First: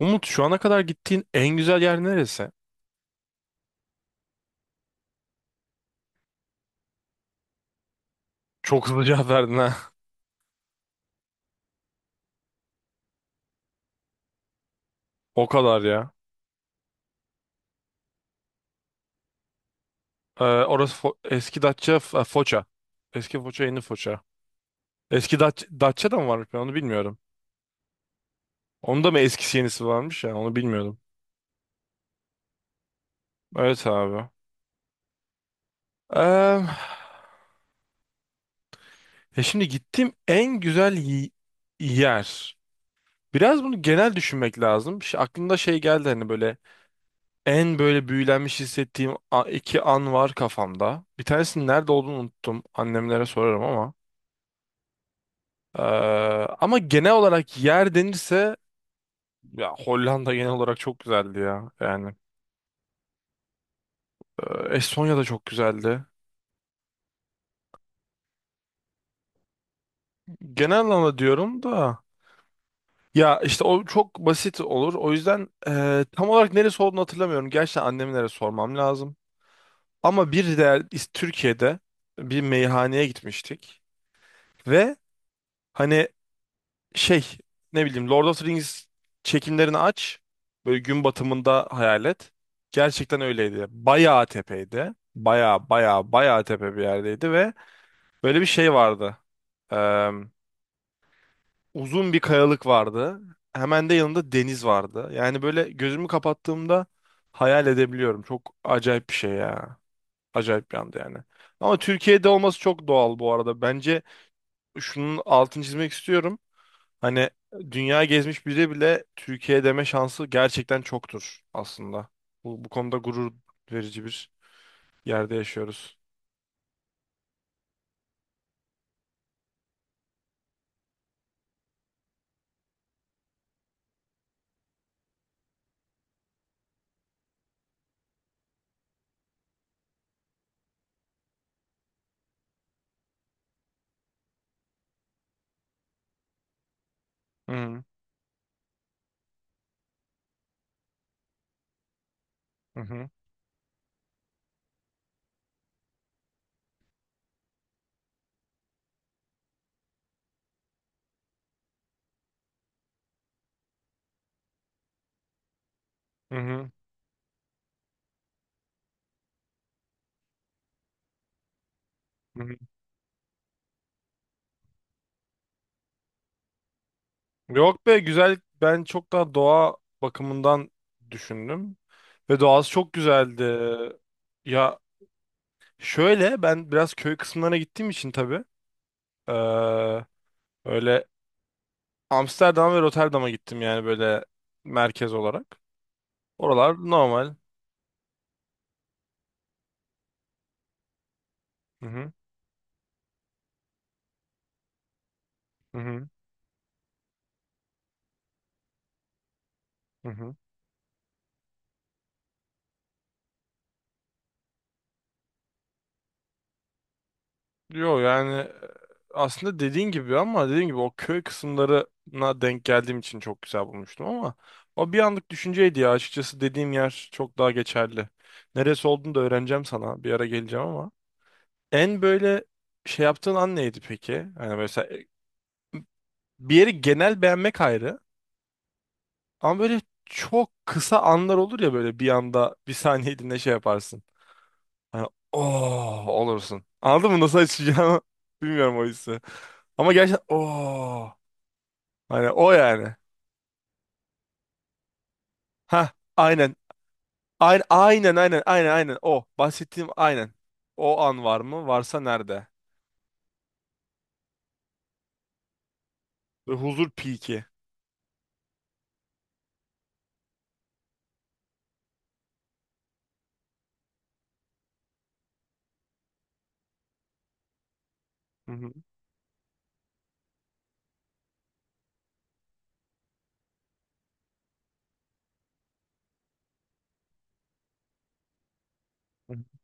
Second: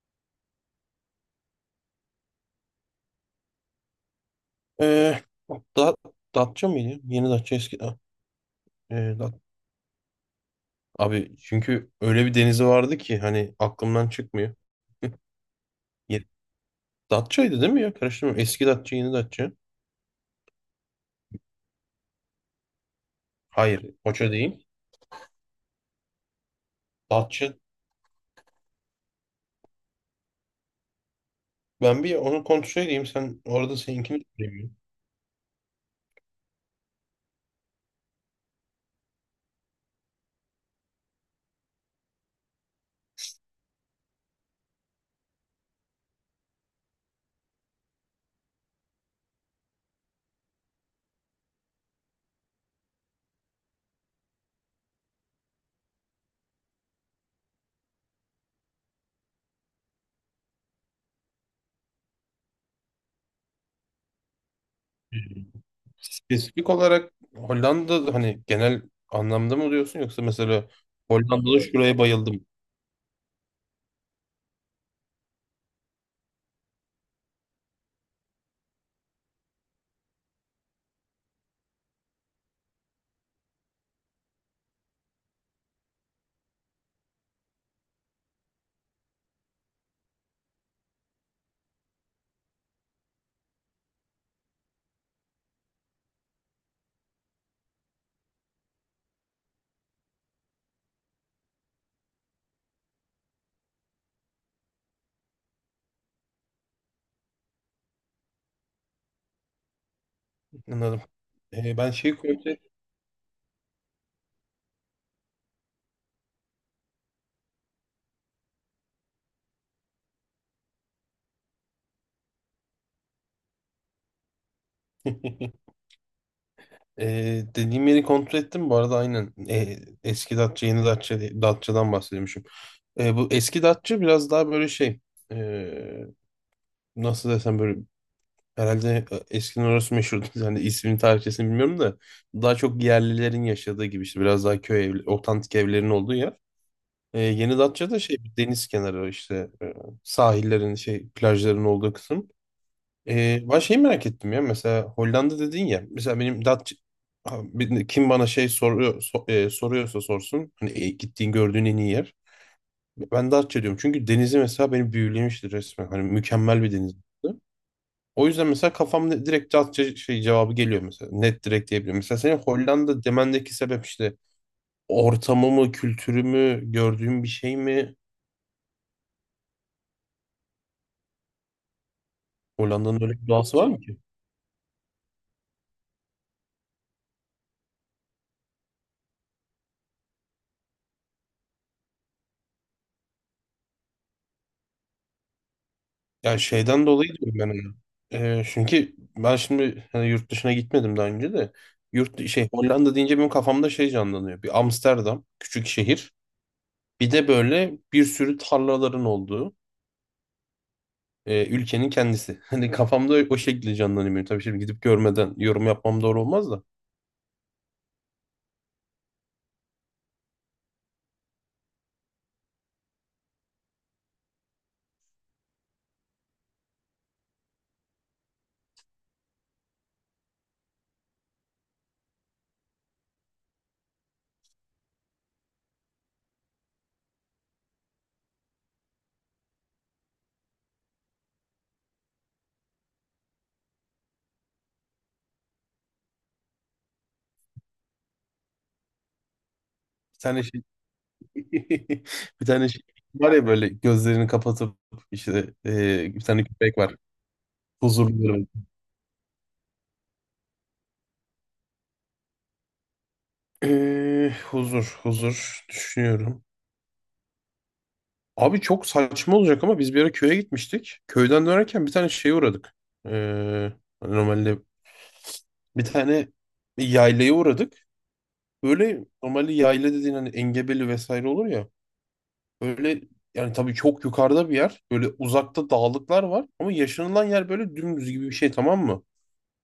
Umut şu ana kadar gittiğin en güzel yer neresi? Ee, da, Datça mıydı? Yeni Datça eski. Ha, Çok ee, hızlı cevap Dat- verdin ha. Abi, çünkü öyle bir denizi vardı ki hani aklımdan çıkmıyor. O kadar ya. Ye- Datça'ydı değil mi ya? Karıştırma. Eski Datça, yeni Datça. Orası eski Datça Foça. Eski Foça yeni Hayır, Foça. Foça değil. Eski Datça, Datça da mı varmış ben onu bilmiyorum. Datça. Onda mı eskisi yenisi varmış ya onu bilmiyordum. Ben bir onu kontrol edeyim. Sen orada Evet seninkini abi. söyleyeyim. Ee, ya şimdi gittiğim en güzel yer. Biraz bunu genel düşünmek lazım. Aklımda şey geldi hani böyle en böyle büyülenmiş hissettiğim iki an var kafamda. Bir tanesinin nerede olduğunu unuttum. Annemlere sorarım ama. Ee, ama genel olarak yer denirse ya Hollanda genel olarak çok güzeldi ya. Yani Estonya Ee, da çok güzeldi. Spesifik olarak Hollanda hani genel anlamda mı diyorsun, yoksa mesela Genel anlamda Hollanda'da diyorum şuraya da bayıldım? ya işte o çok basit olur. O yüzden tam olarak neresi olduğunu hatırlamıyorum. Gerçekten annemlere sormam lazım. Ama bir değer Türkiye'de bir meyhaneye gitmiştik ve hani şey ne bileyim Lord of the Rings çekimlerini aç. Böyle gün batımında hayal et. Gerçekten öyleydi. Bayağı tepeydi. Bayağı bayağı bayağı tepe bir yerdeydi ve böyle bir şey vardı. Ee, uzun bir kayalık vardı. Hemen de yanında deniz vardı. Yani böyle gözümü kapattığımda hayal edebiliyorum. Çok acayip bir şey ya. Acayip bir anda Anladım. yani. Ee, Ama ben şeyi Türkiye'de kontrol. olması çok doğal bu arada. Bence şunun altını çizmek istiyorum. Hani dünya gezmiş biri bile Türkiye deme şansı gerçekten çoktur aslında. Bu konuda gurur verici bir yerde yaşıyoruz. Dediğim yeri kontrol ettim. Bu arada aynen eski Datça yeni Datça, Datça'dan bahsediyormuşum. Bu eski Datça biraz daha böyle şey, ee, nasıl desem, böyle herhalde eskiden orası meşhurdu. Yani ismini tarihçesini bilmiyorum da daha çok yerlilerin yaşadığı gibi, işte biraz daha köy evli, otantik evlerin olduğu yer. Ee, Hı yeni hı. Datça da şey deniz kenarı, işte sahillerin şey plajların olduğu kısım. Hı hı. Ben şeyi merak ettim ya. Mesela Hollanda dedin ya, mesela benim Datça, ha, kim bana şey soruyor, soruyorsa sorsun hani, gittiğin gördüğün en iyi yer ben Datça diyorum, çünkü denizi mesela beni büyülemişti resmen. Hani Hı mükemmel hı. bir deniz. O yüzden mesela kafamda direkt Datça şey cevabı geliyor. Mesela net, direkt diyebilirim. Mesela senin Hı hı. Hollanda demendeki sebep işte ortamı mı, kültürü mü, gördüğün bir şey Yok mi? be güzel. Ben çok daha doğa bakımından düşündüm. Ve doğası çok Hollanda'nın öyle bir güzeldi. doğası var mı ki? Ya şöyle ben biraz köy kısımlarına gittiğim için tabii. eee, Öyle Amsterdam ve Rotterdam'a gittim yani böyle merkez olarak. Ya Oralar şeyden dolayı normal. diyorum ben onu. Çünkü ben şimdi hani yurt dışına gitmedim daha önce de. Hı hı. Yurt şey Hollanda deyince benim kafamda şey canlanıyor. Bir Amsterdam, küçük Hı hı. şehir. Bir de böyle bir sürü tarlaların olduğu, Hı hı. Ülkenin kendisi. Hani kafamda o şekilde canlanıyor benim. Tabii şimdi gidip görmeden yorum yapmam doğru olmaz da. Yo yani aslında dediğin gibi ama dediğin gibi o köy kısımlarına denk geldiğim için çok güzel bulmuştum ama o bir anlık düşünceydi ya açıkçası dediğim yer çok daha geçerli. Neresi olduğunu da öğreneceğim sana bir ara geleceğim ama. En böyle şey yaptığın an neydi peki? Hani mesela bir yeri genel beğenmek ayrı ama böyle çok kısa anlar olur ya böyle bir anda bir saniyeliğine şey yaparsın. Hani oh olursun. Anladın mı nasıl açacağını? Bilmiyorum o hissi. Ama Bir gerçekten tane şey. oh. Hani Bir o tane şey yani. var ya, böyle gözlerini kapatıp işte, Ha bir tane aynen. köpek var. Aynen aynen aynen Huzurlu. aynen aynen o. Bahsettiğim aynen. O an var mı? Varsa nerede? Huzur, huzur düşünüyorum. Ve huzur piki. Abi çok saçma olacak ama biz bir ara köye gitmiştik. Köyden dönerken bir tane şeye uğradık. Ee, hani normalde bir tane yaylaya uğradık. Hı hı. Böyle normalde yayla dediğin hani engebeli vesaire olur ya. Böyle, yani tabii çok yukarıda bir yer. Böyle uzakta dağlıklar var. Ama yaşanılan yer böyle dümdüz gibi bir şey, tamam mı?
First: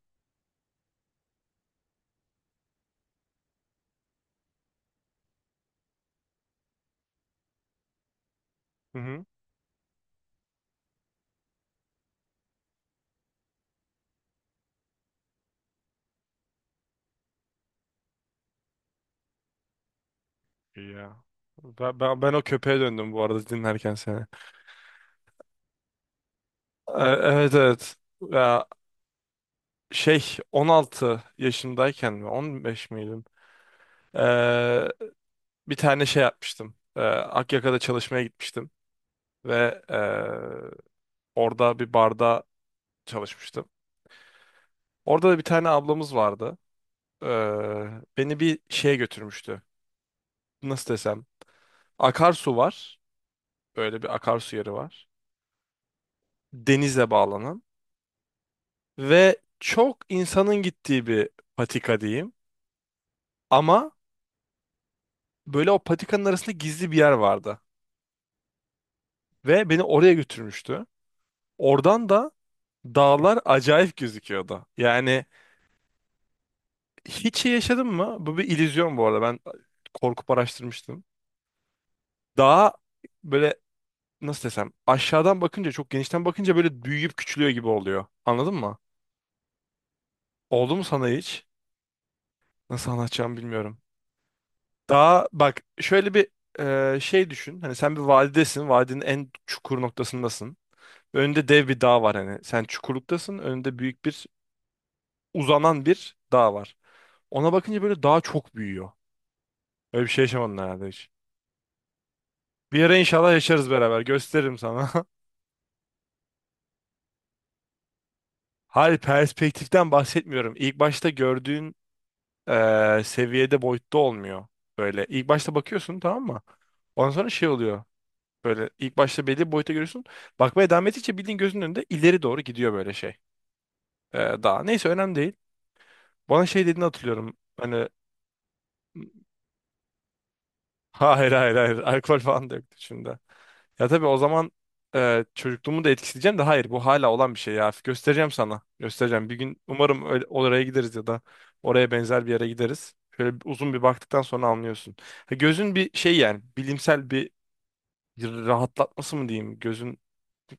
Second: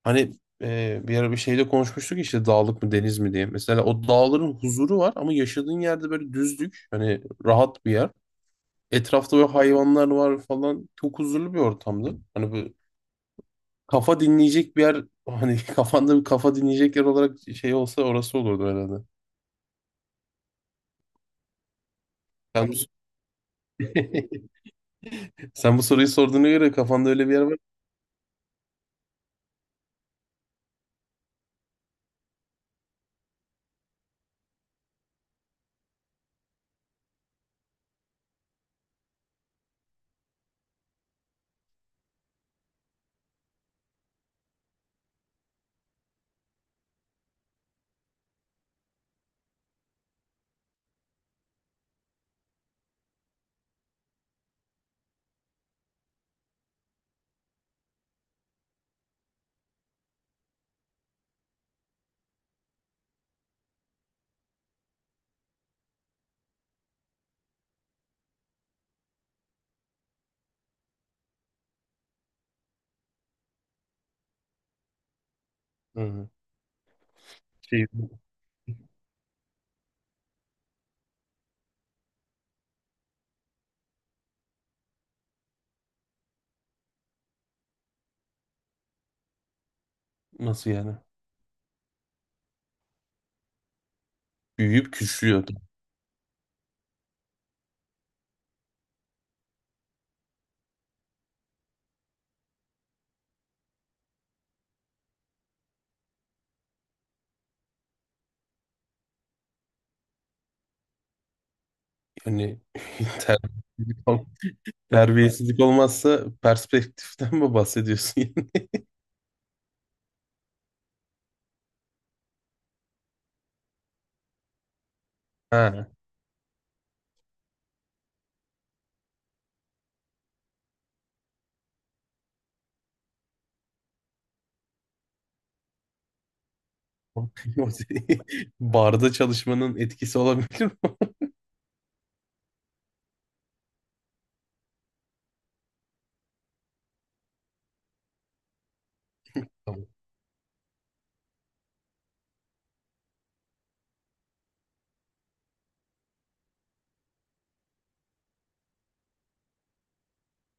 Hani, bir ara bir şeyde konuşmuştuk işte dağlık mı deniz mi diye. Mesela o dağların huzuru var ama yaşadığın yerde böyle düzlük. Hani rahat bir yer. Hı hı. Etrafta böyle hayvanlar var falan. Çok huzurlu bir ortamdı. Hani böyle kafa dinleyecek bir yer, hani kafanda bir kafa dinleyecek yer olarak şey olsa orası olurdu herhalde. İyi ya. Ben o Sen bu, köpeğe döndüm bu arada dinlerken seni. Sen bu soruyu sorduğuna göre kafanda öyle bir yer Evet var. evet. Ya, 16 yaşındayken mi 15 miydim? Bir tane şey yapmıştım. Akyaka'da çalışmaya gitmiştim ve orada bir barda çalışmıştım. Orada da bir tane ablamız vardı. Ee, beni bir şeye götürmüştü. Nasıl desem? Akarsu var. Böyle bir akarsu yeri var. Denize bağlanan ve çok insanın gittiği bir patika diyeyim. Ama böyle o patikanın arasında gizli bir yer vardı ve beni oraya götürmüştü. Oradan da dağlar acayip gözüküyordu. Yani Hı. hiç iyi Şey, yaşadın mı? Bu bir illüzyon bu arada. Ben korkup araştırmıştım. Daha böyle nasıl desem aşağıdan bakınca çok genişten bakınca böyle büyüyüp küçülüyor gibi oluyor. Anladın mı? nasıl Oldu mu yani? sana hiç? Nasıl anlatacağımı bilmiyorum. Büyüyüp Daha küçülüyor. bak şöyle bir şey düşün. Hani sen bir vadidesin. Vadinin en çukur noktasındasın. Önünde dev bir dağ var hani. Sen çukurluktasın. Önünde büyük bir uzanan bir dağ var. Ona bakınca böyle dağ çok büyüyor. Öyle bir şey yaşamadın herhalde hiç. Yani Bir ara inşallah ter- yaşarız beraber. Gösteririm sana. terbiyesizlik olmazsa perspektiften mi bahsediyorsun yani? Hayır perspektiften bahsetmiyorum. İlk başta gördüğün seviyede boyutta olmuyor. Böyle ilk başta Ha. bakıyorsun tamam mı? Ondan sonra şey oluyor. Böyle ilk başta belli bir boyuta görüyorsun. Bakmaya devam ettikçe bildiğin gözünün önünde ileri doğru gidiyor böyle şey. Daha neyse önemli değil. Bana şey dediğini hatırlıyorum. Hani Barda çalışmanın etkisi olabilir mi? hayır hayır hayır alkol falan da yoktu şimdi. Ya tabii o zaman çocukluğumu da etkileyeceğim de hayır bu hala olan bir şey ya. Göstereceğim sana. Göstereceğim. Bir gün Tamam. umarım öyle, oraya gideriz ya da oraya benzer bir yere gideriz. Şöyle uzun bir baktıktan sonra anlıyorsun. Ha, gözün bir şey yani bilimsel bir rahatlatması mı diyeyim? Gözün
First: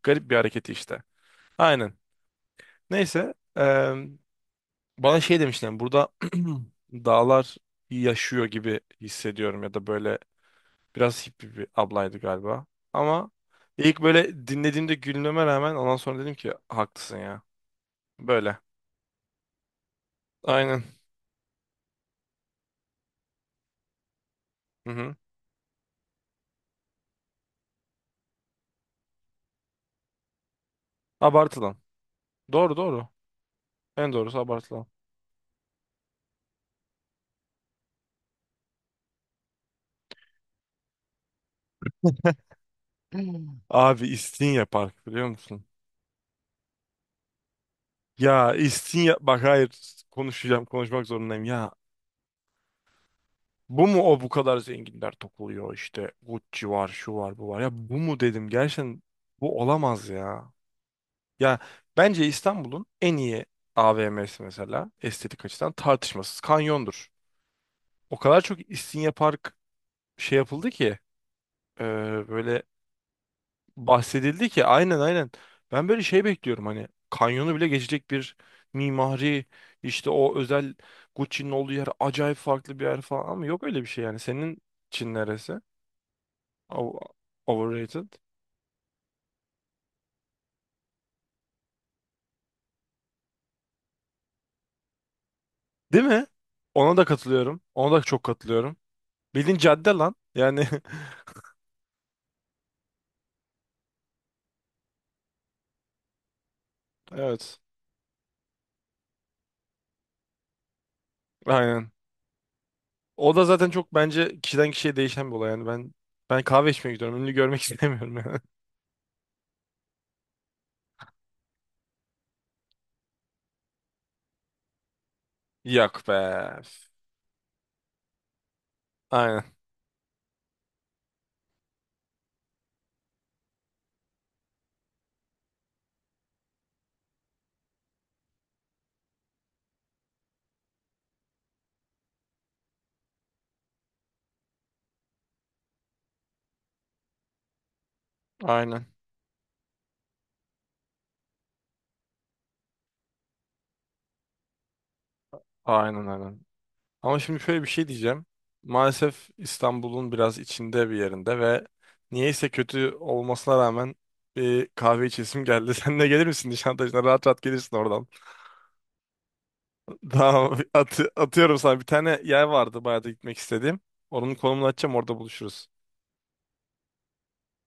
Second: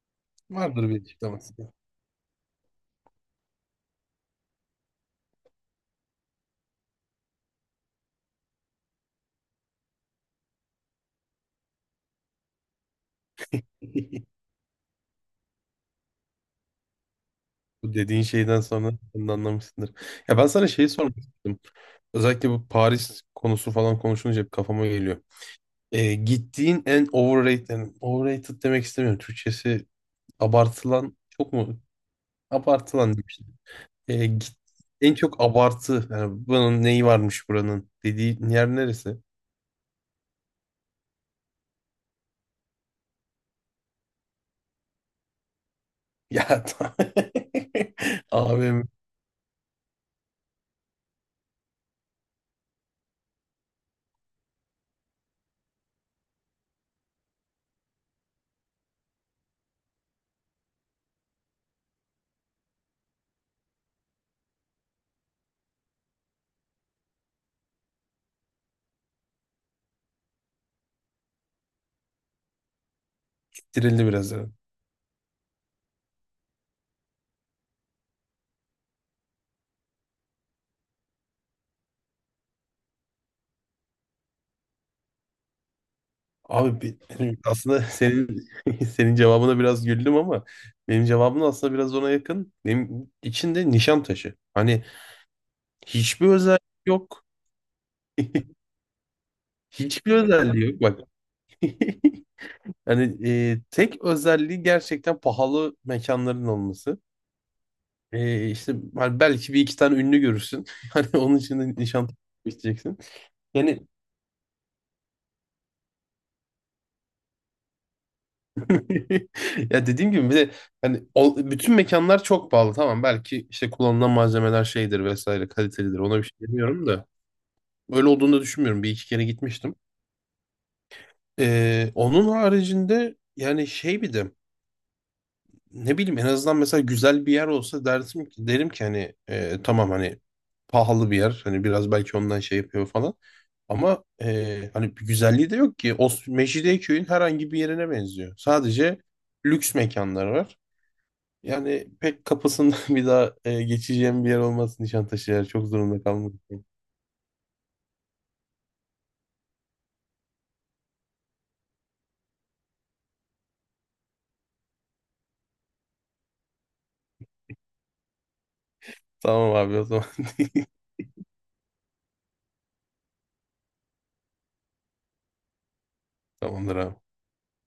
garip bir hareketi Vardır bir işte. açıklaması. Aynen. Neyse bana şey demişler burada dağlar yaşıyor gibi hissediyorum ya da böyle biraz hippie bir ablaydı galiba. Ama ilk böyle dinlediğimde gülmeme rağmen ondan sonra dedim ki haklısın ya. Bu dediğin Böyle. şeyden sonra sen de anlamışsındır. Ya ben sana Aynen. şeyi sormak istedim. Özellikle bu Paris konusu falan konuşunca hep kafama Hı hı. geliyor. Gittiğin en overrated, yani overrated demek istemiyorum. Türkçesi abartılan çok Abartılan. mu? Doğru doğru. Abartılan diyeyim işte. En Ee, doğrusu git, abartılan. en çok abartı. Yani bunun neyi varmış, buranın dediği yer neresi? Hmm. Abi İstinye Park biliyor musun? Ya tamam. Ya Abim İstinye bak hayır konuşacağım konuşmak zorundayım ya. Bu mu o bu kadar zenginler topluyor işte Gucci var şu var bu var ya bu mu dedim gerçekten bu olamaz ya. Ya bence İstanbul'un en iyi AVM'si mesela estetik açıdan tartışmasız Kanyon'dur. O kadar çok İstinye Park şey yapıldı ki e, böyle bitirildi biraz. bahsedildi ki aynen aynen. Ben böyle şey bekliyorum hani Kanyon'u bile geçecek bir mimari işte o özel Gucci'nin olduğu yer acayip farklı bir yer falan ama yok öyle bir şey yani. Senin için neresi? Abi O- benim aslında Overrated. senin, senin cevabına biraz güldüm ama benim cevabım da aslında biraz ona yakın. Benim içinde nişan taşı. Hani Değil mi? hiçbir özelliği Ona da yok. katılıyorum. Ona da çok katılıyorum. Bildiğin cadde Hiçbir lan. özelliği Yani yok bak. Hani, tek özelliği gerçekten pahalı mekanların olması. evet. E, işte hani belki bir iki tane ünlü görürsün. Hani onun için de Aynen. nişan taşı isteyeceksin. O da zaten Yani çok bence kişiden kişiye değişen bir olay. Yani ben kahve içmeye gidiyorum. Ünlü görmek istemiyorum yani. Ya dediğim gibi, bir de hani bütün mekanlar çok pahalı, tamam. Belki işte kullanılan malzemeler şeydir vesaire, kalitelidir, Yok be. ona bir şey demiyorum da öyle olduğunu da düşünmüyorum. Bir iki kere Aynen. gitmiştim. Onun haricinde yani şey, bir de ne bileyim en azından mesela güzel bir yer olsa dersim ki derim ki, hani tamam, hani pahalı bir yer, hani biraz belki ondan şey yapıyor falan, ama hani bir güzelliği de yok ki. O Mecidiyeköy'ün herhangi bir yerine benziyor Aynen. sadece, lüks mekanlar var. Yani pek kapısından bir daha geçeceğim bir yer olmaz Nişantaşı, yer çok zorunda Aynen kalmak. aynen. Ama şimdi şöyle bir şey diyeceğim. Maalesef İstanbul'un biraz içinde bir yerinde ve niyeyse kötü olmasına rağmen bir kahve içesim geldi. Sen de gelir misin Nişantaşı'na? Rahat rahat gelirsin oradan. Tamam abi o zaman. Tamam. At atıyorum sana. Bir tane yer vardı bayağı da gitmek istediğim. Onun konumunu açacağım orada buluşuruz. Tamamdır abi.